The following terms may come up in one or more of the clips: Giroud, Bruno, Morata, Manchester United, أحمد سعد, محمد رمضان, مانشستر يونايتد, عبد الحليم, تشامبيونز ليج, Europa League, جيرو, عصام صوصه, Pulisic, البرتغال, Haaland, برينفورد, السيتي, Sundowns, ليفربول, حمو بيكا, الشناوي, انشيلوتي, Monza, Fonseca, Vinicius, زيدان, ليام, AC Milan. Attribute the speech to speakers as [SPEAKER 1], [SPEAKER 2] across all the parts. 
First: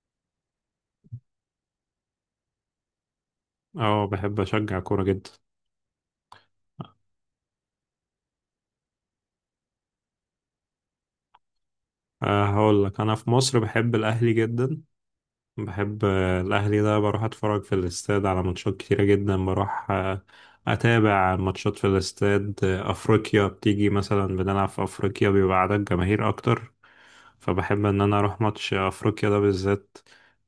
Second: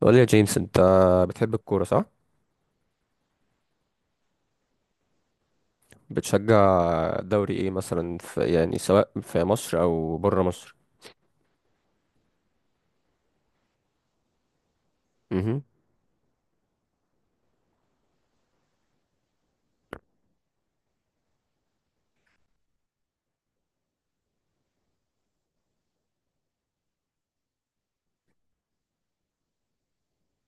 [SPEAKER 1] قول لي يا جيمس، انت بتحب الكورة صح؟
[SPEAKER 2] اه، بحب اشجع كورة جدا.
[SPEAKER 1] بتشجع دوري ايه مثلا في يعني سواء في مصر او بره مصر؟
[SPEAKER 2] أه، هقول لك انا في مصر بحب الاهلي جدا.
[SPEAKER 1] امم.
[SPEAKER 2] بحب الاهلي ده، بروح اتفرج في الاستاد على ماتشات كتيرة جدا. بروح اتابع ماتشات في الاستاد. افريقيا بتيجي مثلا بنلعب في افريقيا بيبقى عدد جماهير اكتر، فبحب ان انا اروح ماتش افريقيا ده بالذات،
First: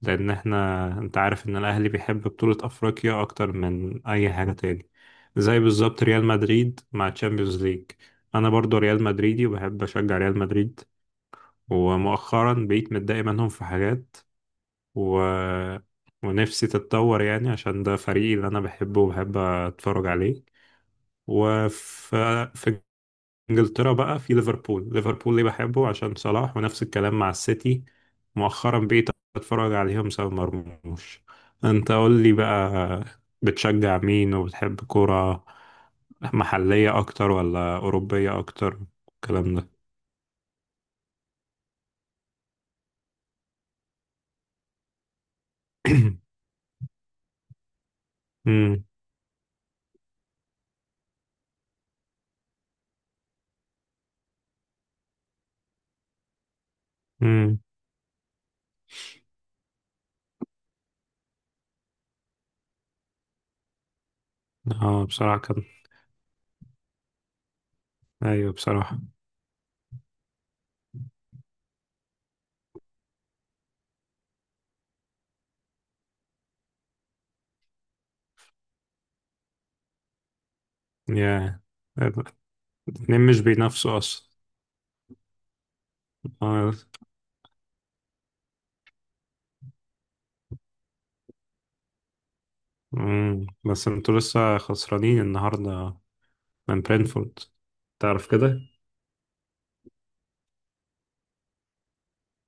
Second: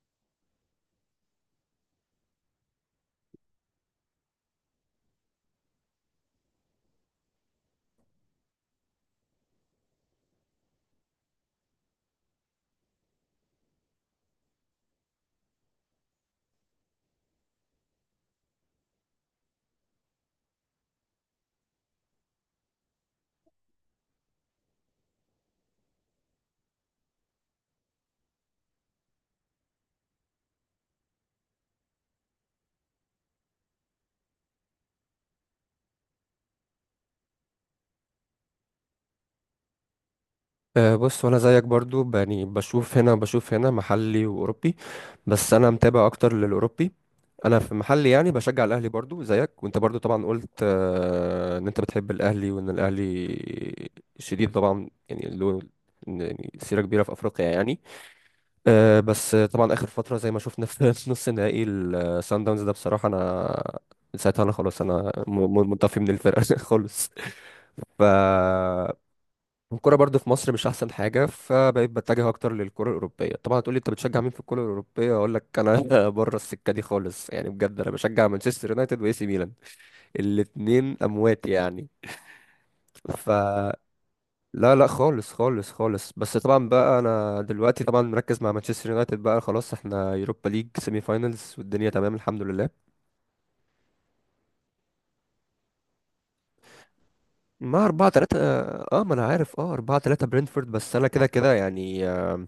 [SPEAKER 2] لان احنا، انت عارف ان الاهلي بيحب بطولة افريقيا اكتر من اي حاجة تاني. زي بالظبط ريال مدريد مع تشامبيونز ليج، انا برضو ريال مدريدي وبحب اشجع ريال مدريد. ومؤخرا بقيت متضايق منهم في حاجات، و... ونفسي تتطور يعني عشان ده فريقي اللي انا بحبه وبحب اتفرج عليه. وفي انجلترا بقى، في ليفربول. ليفربول ليه بحبه؟ عشان صلاح، ونفس الكلام مع السيتي. مؤخرا بقيت اتفرج عليهم سبب مرموش. انت قول لي بقى، بتشجع مين؟ وبتحب كرة محلية اكتر ولا اوروبية اكتر؟ الكلام ده.
[SPEAKER 1] أه، بص. وانا زيك برضو يعني بشوف هنا وبشوف هنا محلي واوروبي، بس انا متابع اكتر للاوروبي. انا في محلي يعني بشجع
[SPEAKER 2] امم.
[SPEAKER 1] الاهلي برضو زيك، وانت برضو طبعا قلت أه ان انت بتحب الاهلي وان الاهلي شديد طبعا، يعني له يعني سيرة كبيرة في افريقيا
[SPEAKER 2] امم.
[SPEAKER 1] يعني. بس طبعا اخر فتره زي ما شفنا في نص نهائي السان داونز ده بصراحه، انا من ساعتها انا خلاص
[SPEAKER 2] اه،
[SPEAKER 1] انا
[SPEAKER 2] بصراحة كان.
[SPEAKER 1] منطفي من الفرقه خالص. ف
[SPEAKER 2] ايوه بصراحة.
[SPEAKER 1] الكوره برضو في مصر مش احسن حاجه، فبقيت بتجه اكتر للكره الاوروبيه. طبعا هتقولي انت بتشجع مين في الكره الاوروبيه، اقول لك انا بره السكه دي خالص يعني. بجد انا بشجع مانشستر يونايتد واي سي ميلان، الاتنين اموات
[SPEAKER 2] يا،
[SPEAKER 1] يعني.
[SPEAKER 2] الاتنين
[SPEAKER 1] ف
[SPEAKER 2] مش بينافسوا اصلا.
[SPEAKER 1] لا لا خالص خالص خالص. بس طبعا
[SPEAKER 2] اه.
[SPEAKER 1] بقى انا دلوقتي طبعا مركز مع مانشستر يونايتد، بقى خلاص احنا يوروبا ليج سيمي فاينلز والدنيا تمام الحمد لله.
[SPEAKER 2] امم. بس انتوا لسه خسرانين النهاردة من برينفورد،
[SPEAKER 1] مع 4
[SPEAKER 2] تعرف
[SPEAKER 1] 3
[SPEAKER 2] كده.
[SPEAKER 1] اه، ما انا عارف. اه 4-3 برينفورد. بس انا كده كده يعني،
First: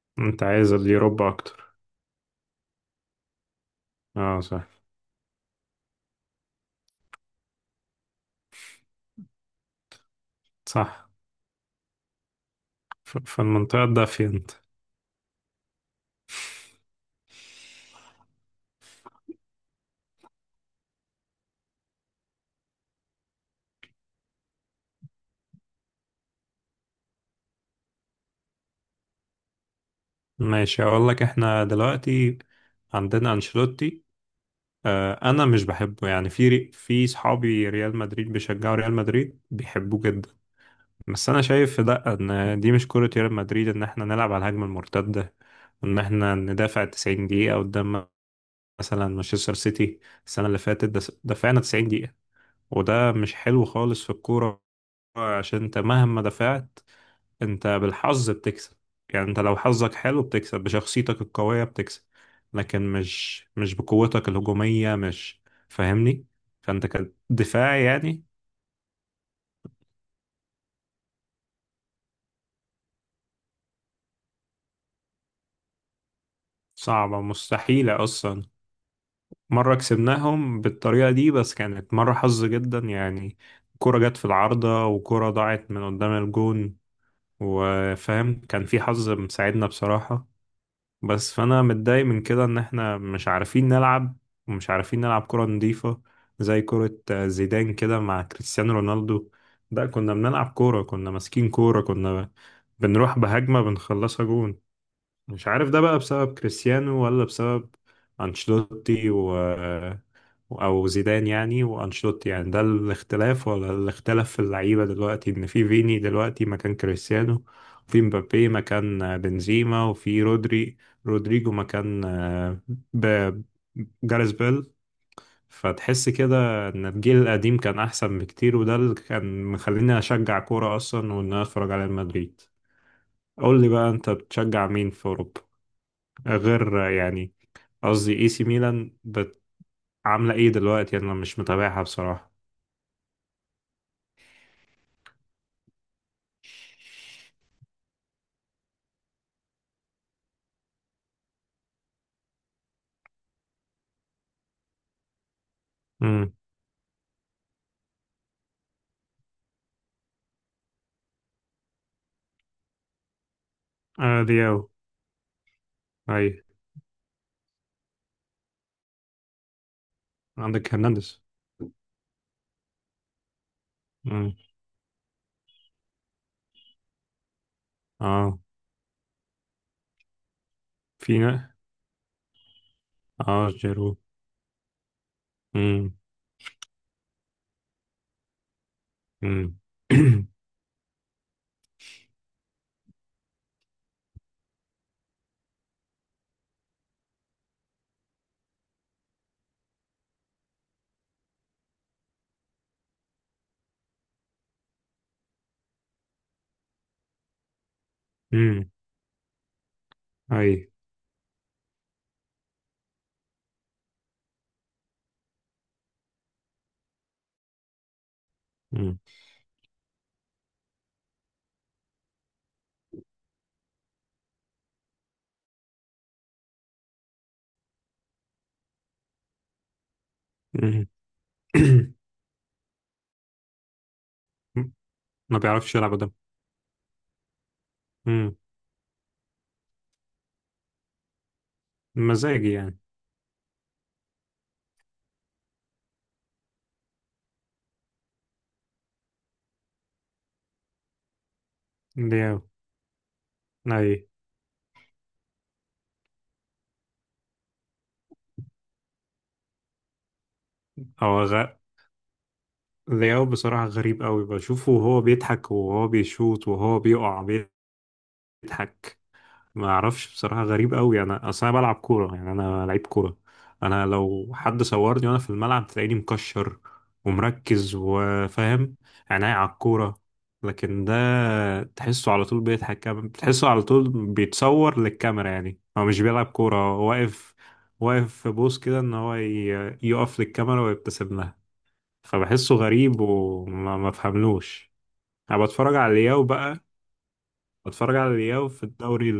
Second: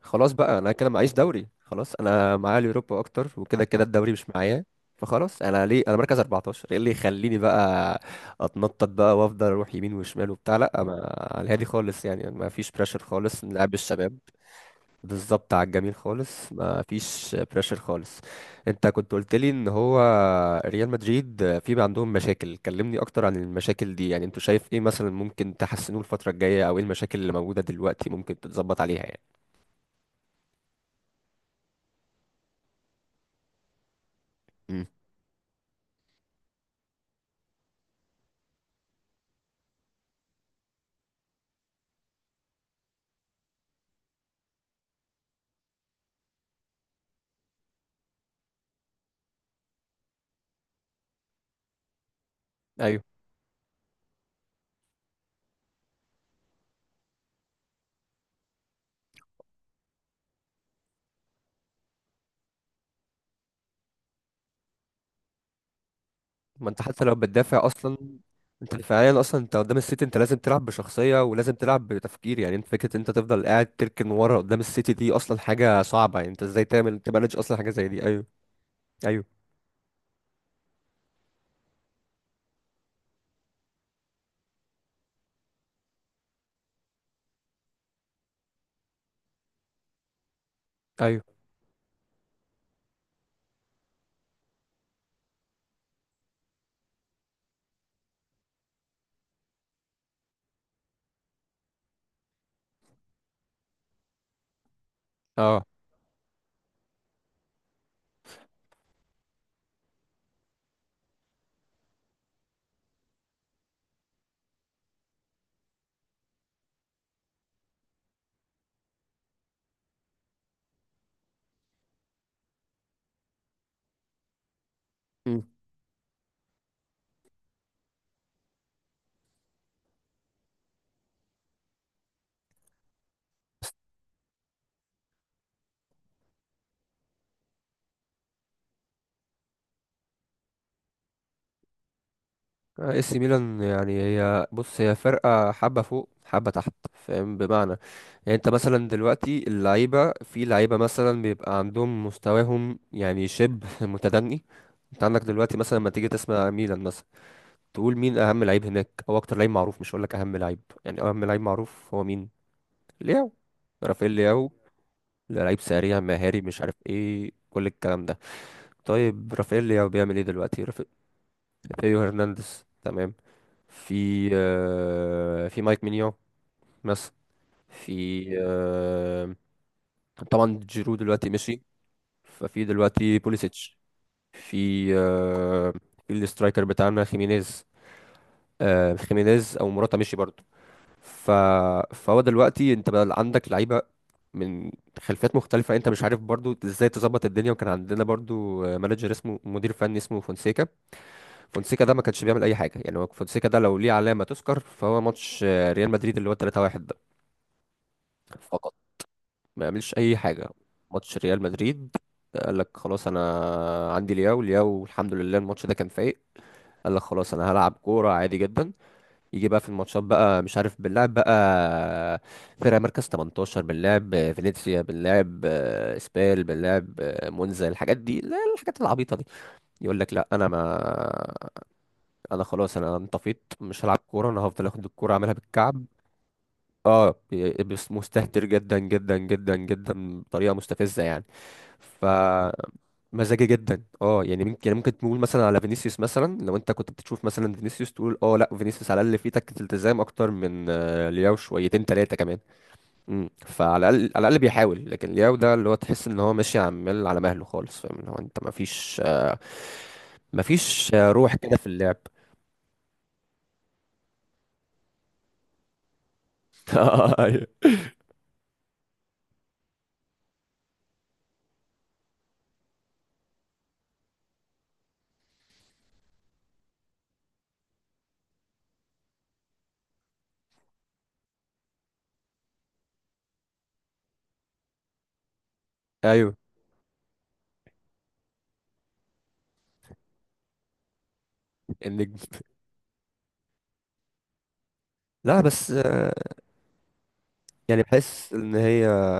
[SPEAKER 1] خلاص
[SPEAKER 2] انت
[SPEAKER 1] بقى انا
[SPEAKER 2] عايز
[SPEAKER 1] كده معيش
[SPEAKER 2] اليوروبا
[SPEAKER 1] دوري.
[SPEAKER 2] اكتر،
[SPEAKER 1] خلاص انا معايا اليوروبا اكتر، وكده كده الدوري مش
[SPEAKER 2] اه
[SPEAKER 1] معايا.
[SPEAKER 2] صح.
[SPEAKER 1] فخلاص انا ليه، انا مركز 14، ايه اللي يخليني بقى اتنطط بقى وافضل اروح يمين وشمال وبتاع؟ لا، ما
[SPEAKER 2] صح.
[SPEAKER 1] على الهادي خالص يعني، ما فيش بريشر
[SPEAKER 2] في
[SPEAKER 1] خالص، نلعب
[SPEAKER 2] المنطقة
[SPEAKER 1] الشباب
[SPEAKER 2] الدافية انت.
[SPEAKER 1] بالظبط على الجميل خالص، ما فيش بريشر خالص. انت كنت قلت لي ان هو ريال مدريد في بقى عندهم مشاكل، كلمني اكتر عن المشاكل دي يعني. انت شايف ايه مثلا ممكن تحسنوه الفترة الجاية، او ايه المشاكل اللي موجودة دلوقتي ممكن تتظبط عليها يعني؟
[SPEAKER 2] ماشي، اقول لك احنا دلوقتي عندنا انشيلوتي.
[SPEAKER 1] امم.
[SPEAKER 2] انا مش بحبه يعني، في في صحابي ريال مدريد بيشجعوا ريال مدريد بيحبوه جدا، بس انا شايف لا، ان دي مش كرة ريال مدريد، ان احنا نلعب على الهجمة المرتدة، ان احنا ندافع 90 دقيقة قدام مثلا مانشستر سيتي. السنة اللي فاتت دفعنا 90 دقيقة،
[SPEAKER 1] ايوه.
[SPEAKER 2] وده مش حلو خالص في الكورة، عشان انت مهما دفعت انت بالحظ بتكسب. يعني انت لو حظك حلو بتكسب، بشخصيتك القوية بتكسب، لكن مش بقوتك الهجومية. مش فاهمني؟
[SPEAKER 1] ما انت
[SPEAKER 2] فانت
[SPEAKER 1] حتى لو بتدافع
[SPEAKER 2] كدفاع
[SPEAKER 1] اصلا،
[SPEAKER 2] يعني.
[SPEAKER 1] انت فعليا اصلا انت قدام السيتي انت لازم تلعب بشخصية ولازم تلعب بتفكير، يعني انت فكرة انت تفضل قاعد تركن ورا قدام السيتي دي اصلا حاجة صعبة يعني. انت ازاي تعمل
[SPEAKER 2] صعبة
[SPEAKER 1] تمانج اصلا حاجة زي دي؟
[SPEAKER 2] مستحيلة
[SPEAKER 1] ايوه.
[SPEAKER 2] اصلا.
[SPEAKER 1] ايوه
[SPEAKER 2] مرة كسبناهم بالطريقة دي، بس كانت مرة حظ جدا يعني، كرة جت في العارضة، وكرة ضاعت من قدام الجون، وفاهم، كان في حظ مساعدنا بصراحة.
[SPEAKER 1] ايوه.
[SPEAKER 2] بس فانا متضايق من كده، ان احنا مش عارفين نلعب، ومش عارفين نلعب كرة نظيفة. زي كرة زيدان كده مع كريستيانو رونالدو، ده كنا بنلعب كورة، كنا ماسكين كورة، كنا بنروح بهجمة بنخلصها جون. مش
[SPEAKER 1] اه.
[SPEAKER 2] عارف ده بقى بسبب كريستيانو ولا بسبب أنشيلوتي، او زيدان يعني وانشيلوتي يعني، ده الاختلاف، ولا الاختلاف في اللعيبه دلوقتي، ان في فيني دلوقتي مكان كريستيانو، وفي مبابي مكان بنزيما، وفي رودريجو مكان ب- جاريث بيل.
[SPEAKER 1] مم.
[SPEAKER 2] فتحس كده ان الجيل القديم كان احسن بكتير، وده اللي كان مخليني اشجع كوره اصلا، وان انا اتفرج على ريال مدريد. قول لي بقى، انت بتشجع مين في اوروبا غير يعني، قصدي اي سي ميلان، عامله ايه دلوقتي؟ انا مش متابعها بصراحه.
[SPEAKER 1] آه، اي سي ميلان يعني هي، بص هي فرقة حبة فوق حبة تحت، فاهم بمعنى يعني. انت مثلا دلوقتي اللعيبة في لعيبة مثلا بيبقى عندهم مستواهم يعني شبه متدني. انت عندك دلوقتي مثلا لما تيجي تسمع ميلان مثلا تقول مين اهم لعيب هناك او اكتر لعيب معروف، مش هقولك اهم لعيب يعني، اهم لعيب معروف هو مين؟ لياو. رافائيل لياو.
[SPEAKER 2] دياو.
[SPEAKER 1] لعيب سريع مهاري
[SPEAKER 2] أي.
[SPEAKER 1] مش عارف ايه كل الكلام ده. طيب رافائيل لياو بيعمل ايه دلوقتي،
[SPEAKER 2] عندك هرنانديز.
[SPEAKER 1] رافائيل هرنانديز تمام. في
[SPEAKER 2] مم.
[SPEAKER 1] آه، في مايك مينيو مثلا. في
[SPEAKER 2] اه.
[SPEAKER 1] آه، طبعا جيرو دلوقتي
[SPEAKER 2] فينا.
[SPEAKER 1] مشي. ففي دلوقتي
[SPEAKER 2] اه
[SPEAKER 1] بوليسيتش.
[SPEAKER 2] جيرو.
[SPEAKER 1] في آه،
[SPEAKER 2] مم.
[SPEAKER 1] في الاسترايكر بتاعنا خيمينيز. خيمينيز
[SPEAKER 2] مم.
[SPEAKER 1] او موراتا مشي برضه. ف... فهو دلوقتي انت بقى عندك لعيبه من خلفيات مختلفه، انت مش عارف برضو ازاي تظبط الدنيا. وكان عندنا برضو مانجر اسمه، مدير فني اسمه فونسيكا. فونسيكا ده ما كانش بيعمل اي حاجه يعني، هو فونسيكا ده لو ليه علامه تذكر فهو ماتش ريال مدريد اللي هو 3-1
[SPEAKER 2] مم.
[SPEAKER 1] فقط، ما يعملش اي حاجه.
[SPEAKER 2] أي.
[SPEAKER 1] ماتش ريال مدريد، قال لك خلاص انا عندي لياو، لياو الحمد لله الماتش ده كان فايق، قال لك خلاص انا هلعب كوره عادي جدا.
[SPEAKER 2] مم.
[SPEAKER 1] يجي بقى في الماتشات بقى مش عارف، بنلعب بقى فرق مركز 18، بنلعب فينيسيا، بنلعب اسبال، بنلعب مونزا، الحاجات دي، لا، الحاجات العبيطه دي يقول لك لا انا ما
[SPEAKER 2] مم.
[SPEAKER 1] انا خلاص انا انطفيت مش هلعب كوره، انا هفضل اخد الكوره اعملها
[SPEAKER 2] ما بيعرفش
[SPEAKER 1] بالكعب.
[SPEAKER 2] يلعب قدام.
[SPEAKER 1] اه، بس
[SPEAKER 2] مم.
[SPEAKER 1] مستهتر جدا جدا جدا جدا بطريقه مستفزه يعني. ف
[SPEAKER 2] مزاجي يعني.
[SPEAKER 1] مزاجي جدا، اه يعني ممكن تقول مثلا على فينيسيوس مثلا، لو انت كنت بتشوف مثلا فينيسيوس تقول اه لا، فينيسيوس على الاقل فيه تكة التزام اكتر من لياو شويتين ثلاثه
[SPEAKER 2] دياو.
[SPEAKER 1] كمان. امم، فعلى
[SPEAKER 2] أي.
[SPEAKER 1] الاقل، على الاقل بيحاول. لكن لياو ده اللي هو تحس ان هو ماشي عمال على مهله خالص، فاهم، اللي هو انت ما فيش، ما فيش
[SPEAKER 2] هو
[SPEAKER 1] روح
[SPEAKER 2] غ...
[SPEAKER 1] كده في اللعب.
[SPEAKER 2] دياو بصراحة غريب قوي، بشوفه وهو بيضحك وهو بيشوط وهو بيقع،
[SPEAKER 1] ايوه.
[SPEAKER 2] بيضحك. ما اعرفش بصراحه، غريب قوي. انا اصل انا بلعب كوره يعني، انا لعيب كوره. انا لو حد صورني وانا في الملعب تلاقيني مكشر ومركز، وفاهم، عينيا على الكوره. لكن ده تحسه على طول بيضحك، تحسه على طول بيتصور للكاميرا. يعني هو مش بيلعب
[SPEAKER 1] ايوه.
[SPEAKER 2] كوره، هو واقف، واقف في بوز كده ان هو يقف للكاميرا ويبتسم لها.
[SPEAKER 1] النجم.
[SPEAKER 2] فبحسه غريب، وما ما بفهملوش. انا
[SPEAKER 1] لا بس،
[SPEAKER 2] بتفرج على الياو بقى،
[SPEAKER 1] يعني
[SPEAKER 2] بتفرج على
[SPEAKER 1] بحس
[SPEAKER 2] الياو
[SPEAKER 1] ان
[SPEAKER 2] في
[SPEAKER 1] هي،
[SPEAKER 2] الدوري،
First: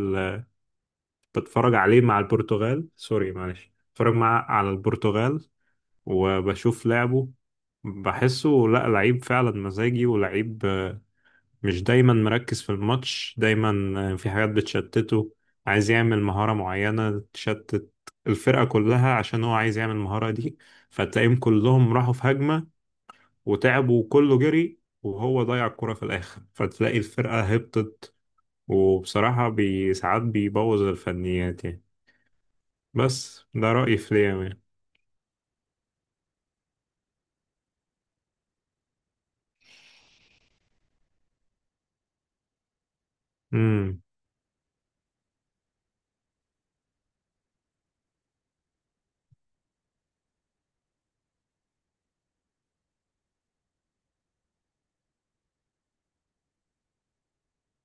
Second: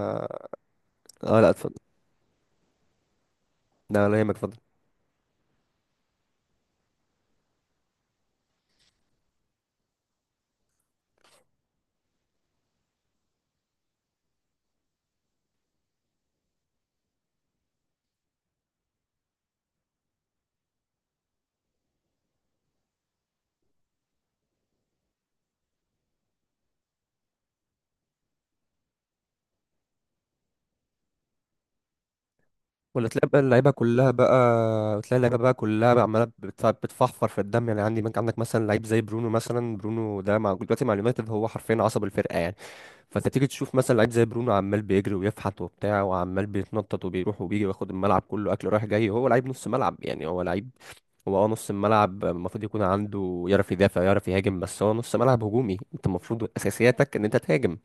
[SPEAKER 1] اه لا.
[SPEAKER 2] بتفرج عليه مع البرتغال. سوري معلش،
[SPEAKER 1] لا
[SPEAKER 2] بتفرج
[SPEAKER 1] ولا يهمك،
[SPEAKER 2] مع،
[SPEAKER 1] اتفضل.
[SPEAKER 2] على البرتغال، وبشوف لعبه. بحسه لا، لعيب فعلا مزاجي، ولعيب مش دايما مركز في الماتش دايما. في حاجات بتشتته، عايز يعمل مهارة معينة تشتت الفرقة كلها عشان هو عايز يعمل المهارة دي، فتلاقيهم كلهم راحوا في هجمة وتعبوا وكله جري، وهو ضيع الكرة في الآخر، فتلاقي الفرقة هبطت. وبصراحة بي ساعات بيبوظ الفنيات يعني.
[SPEAKER 1] ولا تلاقي بقى
[SPEAKER 2] بس
[SPEAKER 1] اللعيبه
[SPEAKER 2] ده رأيي
[SPEAKER 1] كلها
[SPEAKER 2] في ليام يعني.
[SPEAKER 1] بقى، تلاقي اللعيبه بقى كلها بقى عماله بتفحفر في الدم يعني. عندك مثلا لعيب زي برونو مثلا، برونو ده مع دلوقتي مع اليونايتد هو حرفيا عصب الفرقه يعني. فانت تيجي تشوف مثلا
[SPEAKER 2] امم.
[SPEAKER 1] لعيب زي برونو، عمال بيجري ويفحت وبتاع وعمال بيتنطط وبيروح وبيجي وياخد الملعب كله اكل رايح جاي. هو لعيب نص ملعب يعني، هو لعيب، هو اه نص الملعب المفروض يكون عنده، يعرف يدافع يعرف يهاجم، بس هو نص ملعب هجومي. انت المفروض اساسياتك ان انت تهاجم،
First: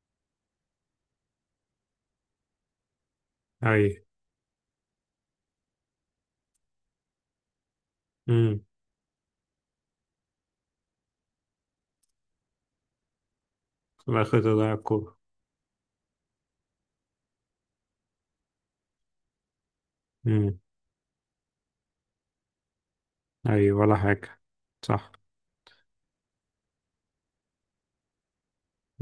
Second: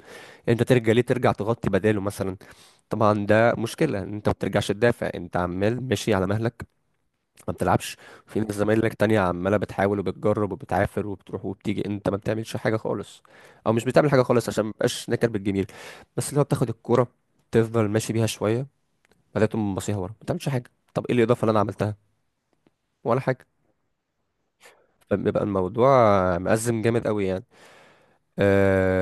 [SPEAKER 1] انت ترجع ليه؟ ترجع تغطي بداله مثلا. طبعا ده
[SPEAKER 2] اي.
[SPEAKER 1] مشكلة ان انت ما بترجعش تدافع، انت عمال ماشي على مهلك، ما بتلعبش. في ناس
[SPEAKER 2] امم.
[SPEAKER 1] زمايلك تانية عمالة بتحاول وبتجرب وبتعافر وبتروح وبتيجي، انت ما بتعملش حاجة خالص. او مش بتعمل
[SPEAKER 2] في
[SPEAKER 1] حاجة
[SPEAKER 2] الآخر
[SPEAKER 1] خالص عشان
[SPEAKER 2] تضيع
[SPEAKER 1] مبقاش
[SPEAKER 2] الكورة.
[SPEAKER 1] نكر بالجميل. بس اللي هو بتاخد الكورة، تفضل ماشي بيها شوية، بعدين تقوم باصيها ورا، ما بتعملش
[SPEAKER 2] امم.
[SPEAKER 1] حاجة. طب ايه الإضافة اللي انا عملتها؟ ولا حاجة.
[SPEAKER 2] اي، ولا حاجة. صح.
[SPEAKER 1] فبيبقى الموضوع مأزم جامد قوي يعني.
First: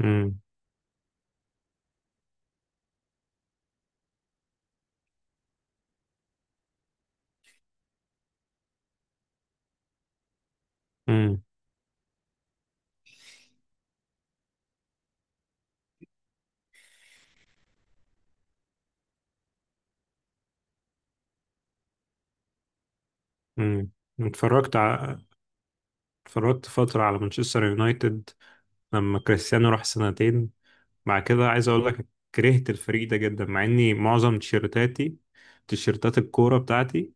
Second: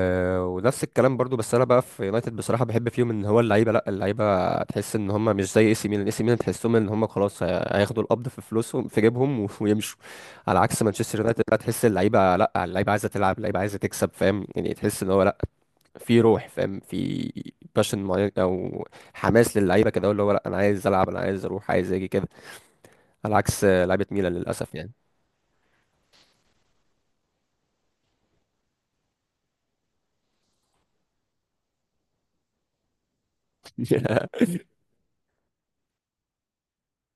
[SPEAKER 2] امم.
[SPEAKER 1] ونفس الكلام برضو، بس انا بقى في يونايتد بصراحه بحب فيهم ان هو اللعيبه، لا اللعيبه تحس ان هم مش زي اي سي ميلان. اي سي ميلان تحسهم ان هم خلاص هياخدوا القبض في فلوسهم في جيبهم ويمشوا. على عكس مانشستر يونايتد
[SPEAKER 2] امم.
[SPEAKER 1] لا، تحس اللعيبه، لا اللعيبه عايزه تلعب، اللعيبه عايزه تكسب، فاهم يعني. تحس ان هو لا، في روح، فاهم، في باشن معين، او حماس للعيبه كده اللي هو لا انا عايز العب، انا عايز اروح، عايز اجي كده. على عكس
[SPEAKER 2] امم.
[SPEAKER 1] لعيبه ميلان، للاسف
[SPEAKER 2] اتفرجت ع...
[SPEAKER 1] يعني.
[SPEAKER 2] اتفرجت فترة على مانشستر يونايتد لما كريستيانو راح سنتين. بعد كده عايز اقول لك كرهت الفريق ده جدا، مع اني معظم تيشيرتاتي تيشيرتات الكورة بتاعتي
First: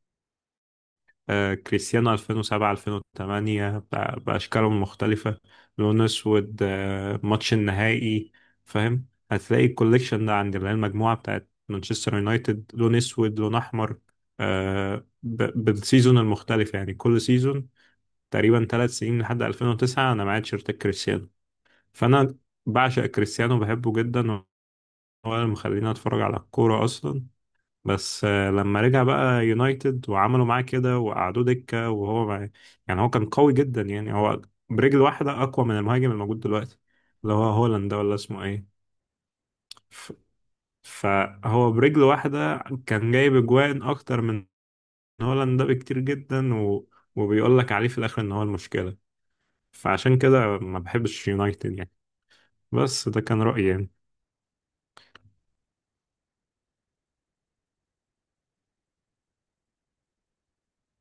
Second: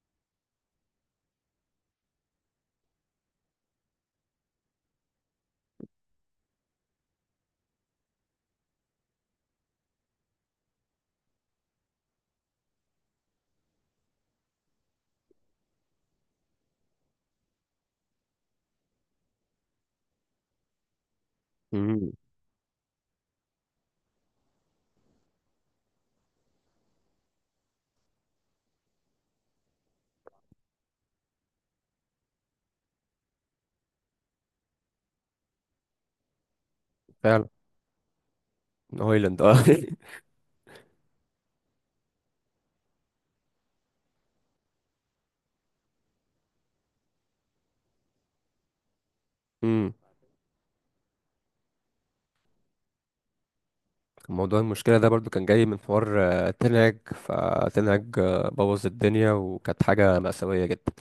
[SPEAKER 2] كريستيانو 2007 2008 بأشكالهم المختلفة، لون أسود ماتش النهائي. فاهم هتلاقي الكوليكشن ده عندي، اللي هي المجموعة بتاعت مانشستر يونايتد، لون أسود لون أحمر، بالسيزون المختلف يعني، كل سيزون تقريبا 3 سنين، لحد 2009 أنا معايا تيشيرت كريستيانو.
[SPEAKER 1] مم،
[SPEAKER 2] فأنا بعشق كريستيانو بحبه جدا، هو اللي مخليني أتفرج على الكورة أصلا. بس لما رجع بقى يونايتد وعملوا معاه كده وقعدوه دكة، وهو ما، يعني هو كان قوي جدا يعني، هو برجل واحدة أقوى من المهاجم الموجود دلوقتي، اللي هو
[SPEAKER 1] فعلا.
[SPEAKER 2] هولاند ده ولا اسمه ايه.
[SPEAKER 1] هويلاند اه.
[SPEAKER 2] ف- فهو برجل واحدة كان جايب أجوان أكتر من هولاند ده بكتير جدا، وبيقول لك عليه في الآخر إن هو المشكلة.
[SPEAKER 1] مم.
[SPEAKER 2] فعشان كده ما بحبش يونايتد يعني، بس ده كان رأيي يعني.
[SPEAKER 1] موضوع المشكلة ده برضو كان جاي من حوار تنهج فتنهج بوظ الدنيا، وكانت حاجة مأساوية جدا.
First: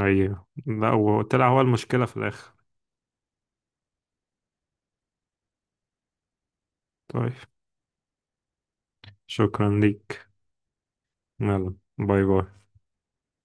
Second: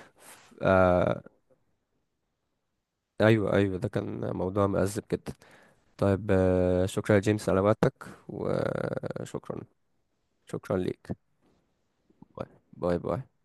[SPEAKER 2] أيوه
[SPEAKER 1] ف-
[SPEAKER 2] لا،
[SPEAKER 1] آه،
[SPEAKER 2] وطلع هو المشكلة في الآخر.
[SPEAKER 1] أيوة أيوة ده كان موضوع مأزم جدا. طيب، شكرا يا
[SPEAKER 2] طيب
[SPEAKER 1] جيمس على وقتك، وشكرا.
[SPEAKER 2] شكرا ليك.
[SPEAKER 1] شكرا ليك.
[SPEAKER 2] يلا باي
[SPEAKER 1] باي
[SPEAKER 2] باي.
[SPEAKER 1] باي باي.